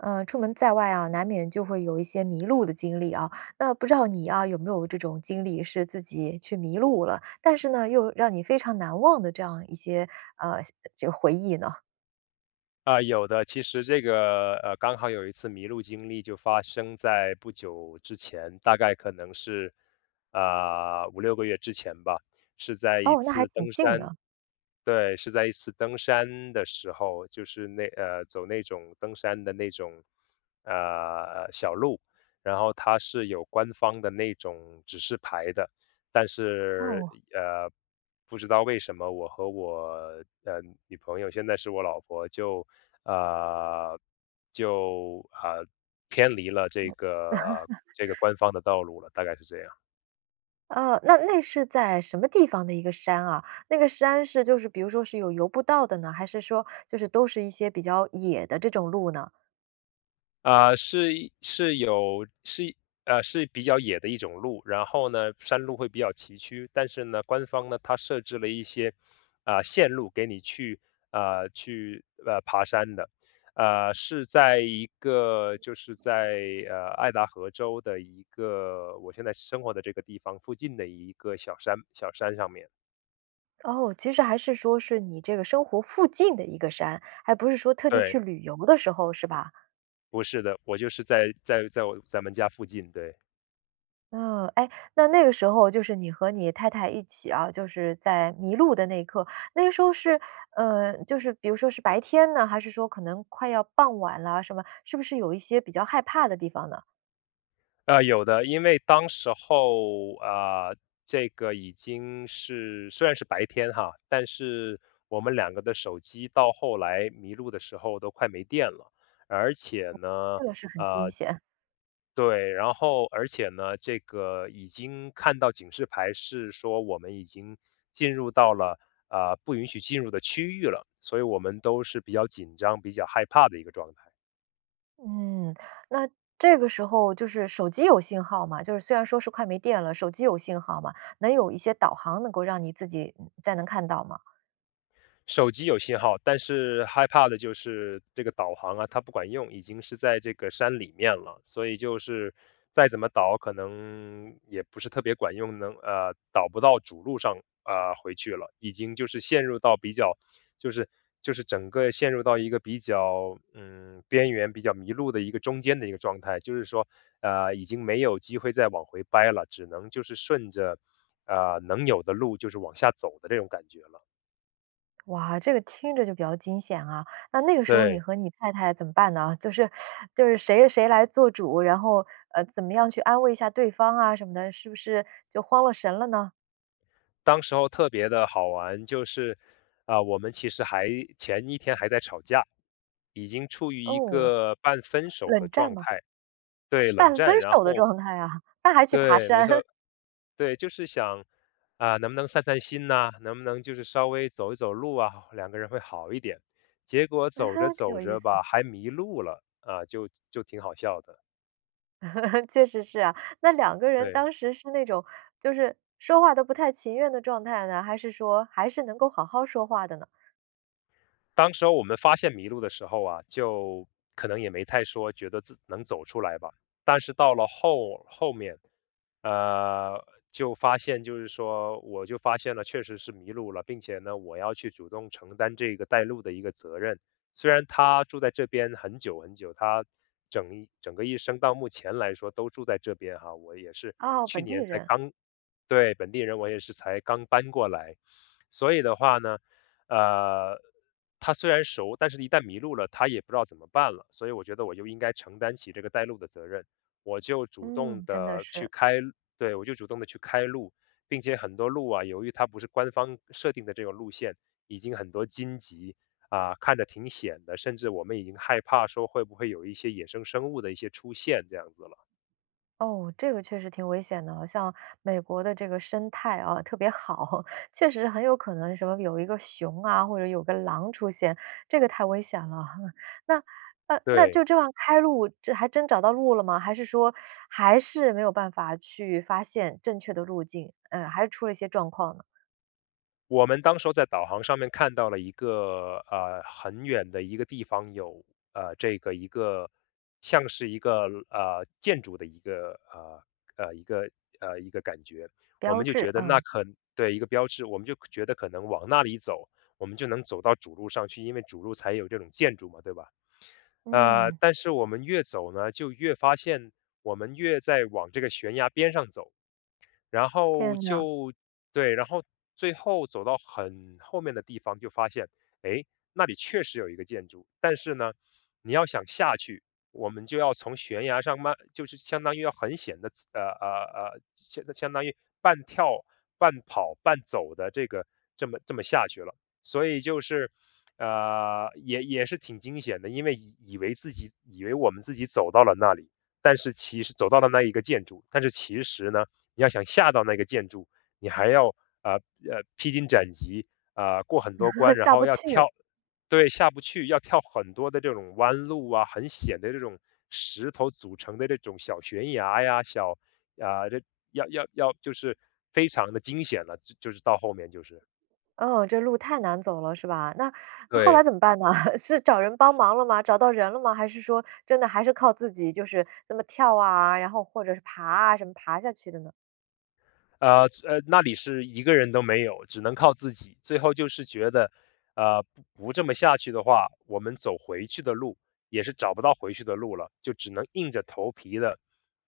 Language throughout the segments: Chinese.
呃，出门在外啊，难免就会有一些迷路的经历啊，那不知道你啊，有没有这种经历是自己去迷路了，但是呢，又让你非常难忘的这样一些，呃，像就回忆呢？啊，有的，其实这个，呃，刚好有一次迷路经历就发生在不久之前，大概可能是，呃，5-6个月之前吧，是在一哦，那还次挺登近山的。对，是在一次登山的时候，就是那呃，走那种登山的那种，呃，小路，然后它是有官方的那种指示牌的，但是，哦。呃，不知道为什么我和我的女朋友，现在是我老婆，就，呃就呃，偏离了这个，呃，这个 官方的道路了，大概是这样。呃，那那是在什么地方的一个山啊？那个山是就是比如说是有游不到的呢，还是说就是都是一些比较野的这种路呢？呃，是是有是呃，是比较野的一种路，然后呢，山路会比较崎岖。但是呢，官方呢，它设置了一些，呃，线路给你去呃，去呃，爬山的。呃，是在一个就是在，呃，爱达荷州的一个我现在生活的这个地方附近的一个小山小山上面。哦，其实还是说是你这个生活附近的一个山，还不是说特地对。去旅游的时候，是吧？不是的，我就是在在在我咱们家附近，对。嗯，哎，那那个时候就是你和你太太一起啊，就是在迷路的那一刻，那个时候是，呃，就是比如说是白天呢？还是说可能快要傍晚了什么，是不是有一些比较害怕的地方呢？呃，有的。因为当时候，呃，这个已经是虽然是白天哈，但是我们两个的手机到后来迷路的时候都快没电了。而且呢，这个是很惊呃险。对，然后而且呢，这个已经看到警示牌是说我们已经进入到了，呃，不允许进入的区域了，所以我们都是比较紧张，比较害怕的一个状态。嗯，那这个时候就是手机有信号吗？就是虽然说是快没电了，手机有信号吗？能有一些导航能够让你自己，嗯，再能看到吗？手机有信号，但是害怕的就是这个导航啊，它不管用，已经是在这个山里面了，所以就是再怎么导可能也不是特别管用，能呃，导不到主路上，呃，回去了。已经就是陷入到比较就是就是整个陷入到一个比较，嗯，边缘比较迷路的一个中间的一个状态。就是说，呃，已经没有机会再往回掰了，只能就是顺着，呃，能有的路就是往下走的这种感觉了。哇，这个听着就比较惊险啊，那那个时候你对。和你太太怎么办呢？就是 就是谁谁来做主，然后，呃，怎么样去安慰一下对方啊什么的？是不是就慌了神了呢？当时候特别的好玩，就是，呃，我们其实还前一天还在吵架，已经处于一哦，个半分手冷的战状吗？态。对，冷半分战。然手的后状态啊，那还去爬对，没山。错对。就是想，啊，能不能散散心呐，能不能就是稍微走一走路啊，两个人会好一点。结果啊走哈，着挺有走意着思。吧，还迷路了，啊，就就挺好笑的。确实是啊，那两个人对。当时是那种就是说话都不太情愿的状态呢，还是说还是能够好好说话的呢？当时候我们发现迷路的时候啊，就可能也没太说觉得自能走出来吧，但是到了后后面，呃，就发现就是说我就发现了确实是迷路了，并且呢，我要去主动承担这个带路的一个责任。虽然她住在这边很久很久，她整整个一生到目前来说都住在这边哈。我也是哦，去本地年才人。刚对，本地人，我也是才刚搬过来。所以的话呢，呃，她虽然熟，但是一旦迷路了，她也不知道怎么办了。所以我觉得我就应该承担起这个带路的责任，我就主动嗯，真的地去是。开路对，我就主动地去开路，并且很多路啊，由于它不是官方设定的这个路线，已经很多荆棘，啊，看着挺险的，甚至我们已经害怕说会不会有一些野生生物的一些出现这样子了。哦，这个确实挺危险的啊。像美国的这个生态，啊，特别好，确实很有可能什么有一个熊啊，或者有个狼出现，这个太危险了哈。那那那对。就这样开路，这还真找到路了吗？还是说 还是没有办法去发现正确的路径，呃，还是出了些状况呢？我们当时候在导航上面看到了一个呃，很远的一个地方有，呃，这个一个像是一个呃，建筑的一个，呃，呃，一个呃，一个感觉。我标们就志，觉得那嗯。可对，一个标志，我们就觉得可能往那里走，我们就能走到主路上去，因为主路才有这种建筑嘛，对吧？呃，嗯。但是我们越走呢，就越发现我们越在往这个悬崖边上走，然后天呐。就对，然后最后走到很后面的地方就发现，诶，那里确实有一个建筑，但是呢，你要想下去，我们就要从悬崖上慢就是相当于要很险地呃呃呃，相相当于半跳半跑半走地这个这么这么下去了。所以就是呃，也也是挺惊险的，因为以以为自己以为我们自己走到了那里，但是其实走到了那一个建筑，但是其实呢，你要想下到那个建筑，你还要，呃，呃，披荆斩棘，呃，过很多关，然下后不要去。跳对，下不去，要跳很多的这种弯路啊，很险的这种石头组成的这种小悬崖呀，小啊，这要要就是非常地惊险了，就就是到后面就是。哦，这路太难走了是吧？那那后来对。怎么办呢？是找人帮忙了吗？找到人了吗？还是说真的还是靠自己就是这么跳啊，然后或者是爬啊，什么爬下去的呢？呃，是呃，那里是1个人都没有，只能靠自己。最后就是觉得，呃，不不这么下去的话，我们走回去的路，也是找不到回去的路了，就只能硬着头皮的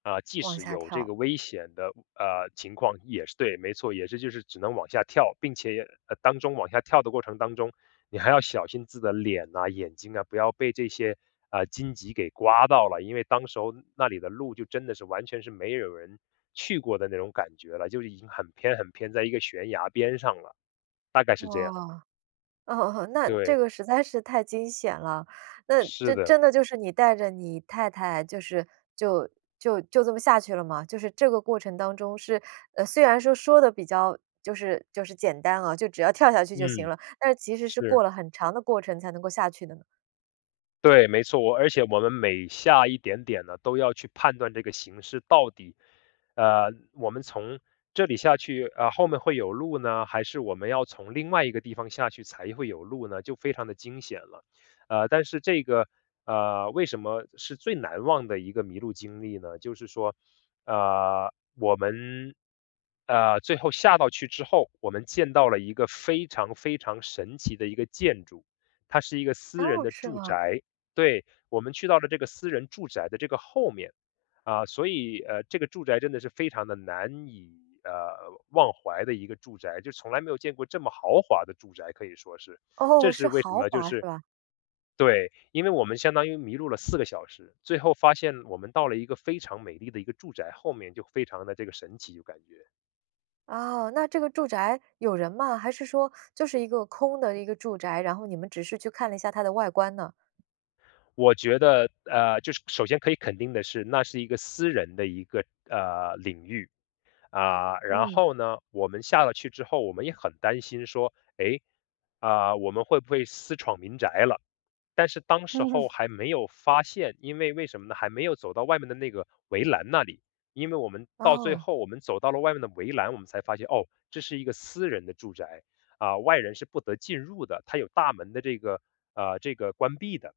呃，即往使下有这跳。个危险的，呃，情况也是对，没错，也是就是只能往下跳，并且也呃，当中往下跳的过程当中，你还要小心自己的脸呐、眼睛啊，不要被这些，呃，荆棘给刮到了，因为当时候那里的路就真的是完全是没有人去过的那种感觉了，就已经很偏很偏在一个悬崖边上了，大概是哇，这样。哦哦，那这对。个实在是太惊险了。那是这的。真的就是你带着你太太，就是就就就这么下去了吗？就是这个过程当中是呃，虽然说说得比较就是就是简单啊，就只要跳下去就行嗯，了，但是其实是过是。了很长的过程才能够下去的呢。对，没错，我而且我们每下一点点呢，都要去判断这个形势到底呃，我们从这里下去，呃，后面会有路呢？还是我们要从另外一个地方下去才会有路呢？就非常地惊险了。呃，但是这个呃，为什么是最难忘的一个迷路经历呢？就是说，呃，我们，呃，最后下到去之后，我们见到了一个非常非常神奇的一个建筑，它是一个私人哦，的是住吗？宅。对，我们去到了这个私人住宅的这个后面，啊，所以呃，这个住宅真的是非常地难以，呃，忘怀的一个住宅，就从来没有见过这么豪华的住宅，可以说是。哦，这是是为什豪么，就华是是吧？对，因为我们相当于迷路了4个小时，最后发现我们到了一个非常美丽的一个住宅，后面就非常的这个神奇就感觉。哦，那这个住宅有人吗？还是说就是一个空的一个住宅，然后你们只是去看了一下它的外观呢？我觉得，呃，就是首先可以肯定的是那是一个私人的一个，呃，领域，啊，然嗯。后呢，我们下了去之后我们也很担心说，诶，啊，我们会不会私闯民宅了？但是当时嗯。候还没有发现，因为为什么呢？还没有走到外面的那个围栏那里，因为我们到最哦。后我们走到了外面的围栏我们才发现，哦，这是一个私人的住宅，啊，外人是不得进入的，它有大门的这个呃，这个关闭的。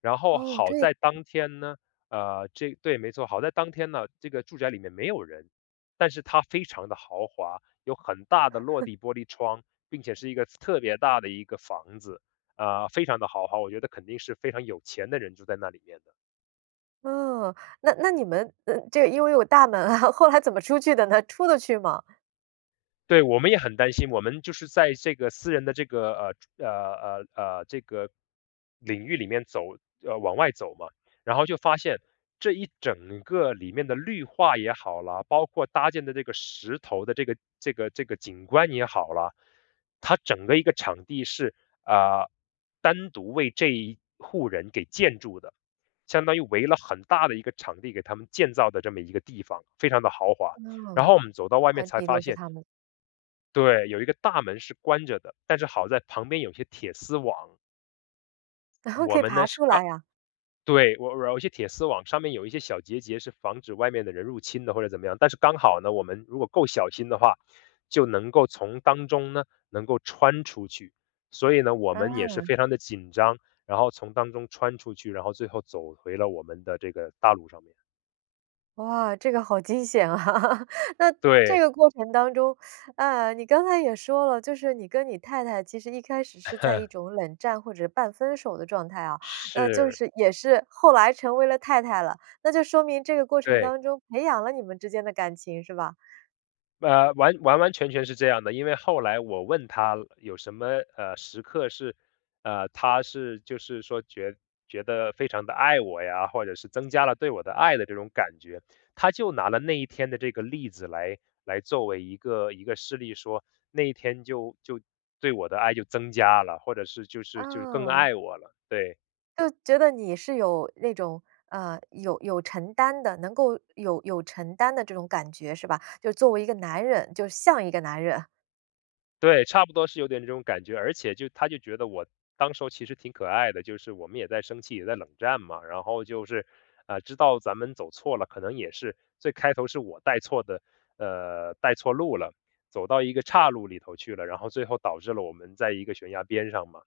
然后，哦，好这样。在当天呢，呃，这对，没错，好在当天呢，这个住宅里面没有人，但是它非常地豪华，有很大的落 地玻璃窗，并且是一个特别大的一个房子啊，非常地豪华，我觉得肯定是非常有钱的人住在那里面的。嗯，那那你们，嗯，这个因为有大门啊，后来怎么出去的呢？出得去吗？对，我们也很担心，我们就是在这个私人的这个呃，住呃，呃，呃，这个领域里面走呃，往外走嘛。然后就发现，这一整个里面的绿化也好啦，包括搭建的这个石头的这个这个这个景观也好啦，它整个一个场地是，呃，单独为这一户人给建筑的。相当于围了很大的一个场地，给他们建造的这么一个地方，非常地豪华。然嗯，后我们走到外面块才地发都是现他们。对，有一个大门是关着的，但是好在旁边有些铁丝网。我可以们爬呢，是出刚来啊？对，我我有一些铁丝网上面有一些小节节，是防止外面的人入侵的，或者怎么样。但是刚好呢，我们如果够小心的话，就能够从当中呢，能够穿出去。所以呢，我们也是嗯。非常地紧张，然后从当中穿出去，然后最后走回了我们的这个大路上面。哇，这个好惊险啊。那这对。个过程当中，呃，你刚才也说了，就是你跟你太太其实一开始，是在一 种冷战或者是半分手的状态啊，那就是。是也是后来成为了太太了。那就说明这个过程对。当中，培养了你们之间的感情，是吧？呃，完完完全全是这样的。因为后来我问她有什么，呃，时刻是呃，她是就是说觉觉得非常地爱我呀，或者是增加了对我的爱的这种感觉。她就拿了那一天的这个例子来来作为一个一个事例。说那一天就就对我的爱就增加了，或者是就是就是更哦。爱我了，对。就觉得你是有那种，呃，有有承担的能够有有承担的这种感觉，是吧？就是作为一个男人，就像一个男人。对，差不多是有点这种感觉。而且就她就觉得我当时候其实挺可爱的，就是我们也在生气，也在冷战嘛。然后就是，呃，知道咱们走错了可能也是最开头是我带错的呃，带错路了，走到一个岔路里头去了，然后最后导致了我们在一个悬崖边上嘛。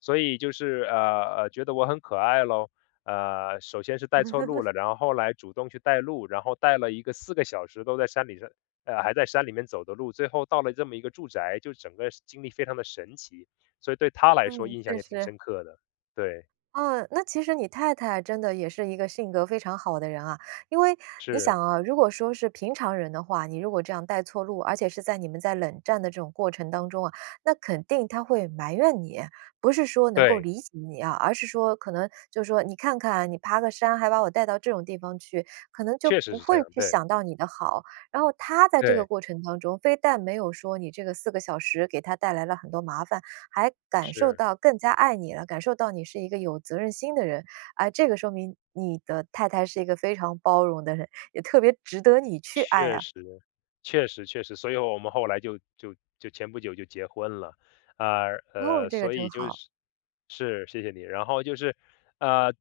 所以就是，呃，呃，觉得我很可爱喽。啊，首先是带错路 了，然后后来主动去带路，然后带了一个4个小时都在山里是啊，还在山里面走的路。最后到了这么一个住宅，就整个经历非常地神奇。所以对她来说嗯，印象确也挺实。深刻的，对。啊，那其实你太太真的也是一个性格非常好的人啊。因为你想是。啊，如果说是平常人的话，你如果这样带错路，而且是在你们在冷战的这种过程当中啊，那肯定她会埋怨你。不是说能够对。理解你啊，而是说可能就是说：“你看看你爬个山，还把我带到这种地方去。”可能就确实不是这会样，去对。想到你的好，然后她在这个对。过程当中，非但没有说你这个4个小时给她带来了很多麻烦，还感受是。到更加爱你了，感受到你是一个有责任心的人。诶，这个说明你的太太是一个非常包容的人，也特别值得你去爱确啊。实，确实确实。所以我们后来就就就前不久就结婚了。呃，哦，呃，这个所真以就好。是是，谢谢你，然后就是呃，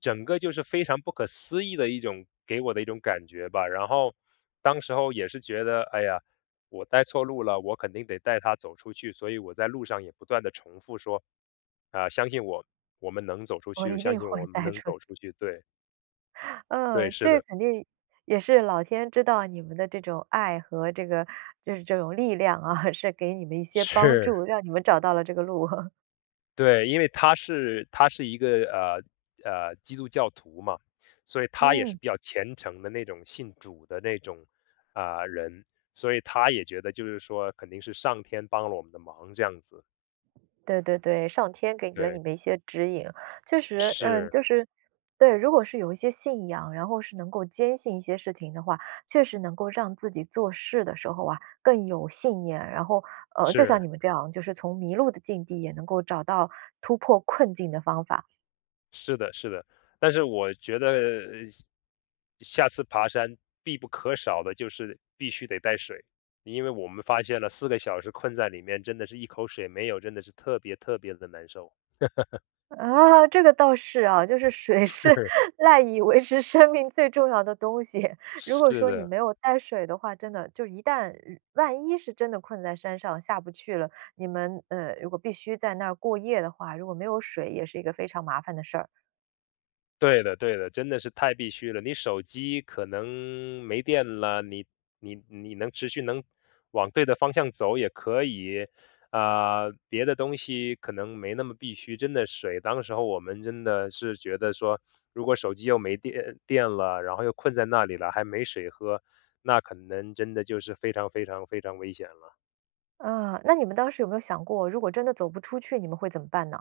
整个就是非常不可思议的一种给我的一种感觉吧。然后当时候也是觉得，哎呀，我带错路了，我肯定得带她走出去。所以我在路上也不断地重复说，呃，”相信我，我们能走出我去。”就，一相定信会我们带能出走去。出去”，对。对，嗯，是这的。肯定也是老天知道你们的这种爱和这个就是这种力量啊，是给你们一些帮是。助，让你们找到了这个路。对，因为她是她是一个，呃，呃，基督教徒嘛，所以她也是嗯。比较虔诚的那种信主的那种，呃，人。所以她也觉得就是说肯定是上天帮了我们的忙这样子。对对对，上天给了你对。们一些指引。确实，嗯，是。就是对，如果是有一些信仰，然后是能够坚信一些事情的话，确实能够让自己做事的时候啊，更有信念。然后，呃，就像是。你们这样，就是从迷路的境地也能够找到突破困境的方法。是的是的，但是我觉得，呃，下下次爬山必不可少的就是必须得带水，因为我们发现了4个小时困在里面真的是一口水没有，真的是特别特别地难受。啊，这个倒是啊，就是水是是。赖以维持生命最重要的东西。如果是说你的。没有带水的话，真的，就一旦万一是真的困在山上下不去了，你们，呃，如果必须在那儿过夜的话，如果没有水，也是一个非常麻烦的事儿。对的对的，真的是太必需了，你手机可能没电啦，你你你能持续能往对的方向走也可以，呃，别的东西可能没那么必需，真的水当时候我们真的是觉得说，如果手机又没电呃，电了，然后又困在那里啦，还没水喝，那可能真的就是非常非常非常危险了。啊，那你们当时有没有想过，如果真的走不出去你们会怎么办呢？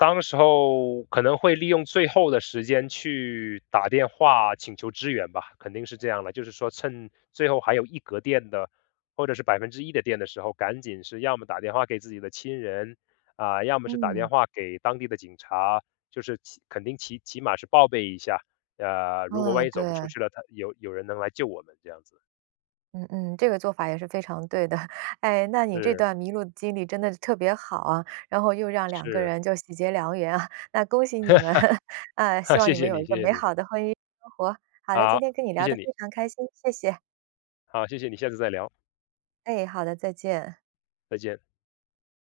当时候可能会利用最后的时间去打电话请求支援吧，肯定是这样啦，就是说趁最后还有一格电的或者是1%的电的时候，赶紧是要么打电话给自己的亲人，啊，要么是打电嗯。话给当地的警察，就是起肯定是起起码是报备一下。呃，如果万嗯，一走不出对。去了，他有有人能来救我们这样子。嗯嗯，这个做法也是非常对的。哎，那你这是。段迷路的经历真的是特别好啊，然后又让两个是。人就喜结良缘啊，那恭喜你们，哎，希 望谢你们谢有你一个谢谢美你。好的婚姻生活。好的，今好，天跟你谢聊谢得非你。常开心，谢谢。好，谢谢你，下次再聊。哎，好的，再见。再见。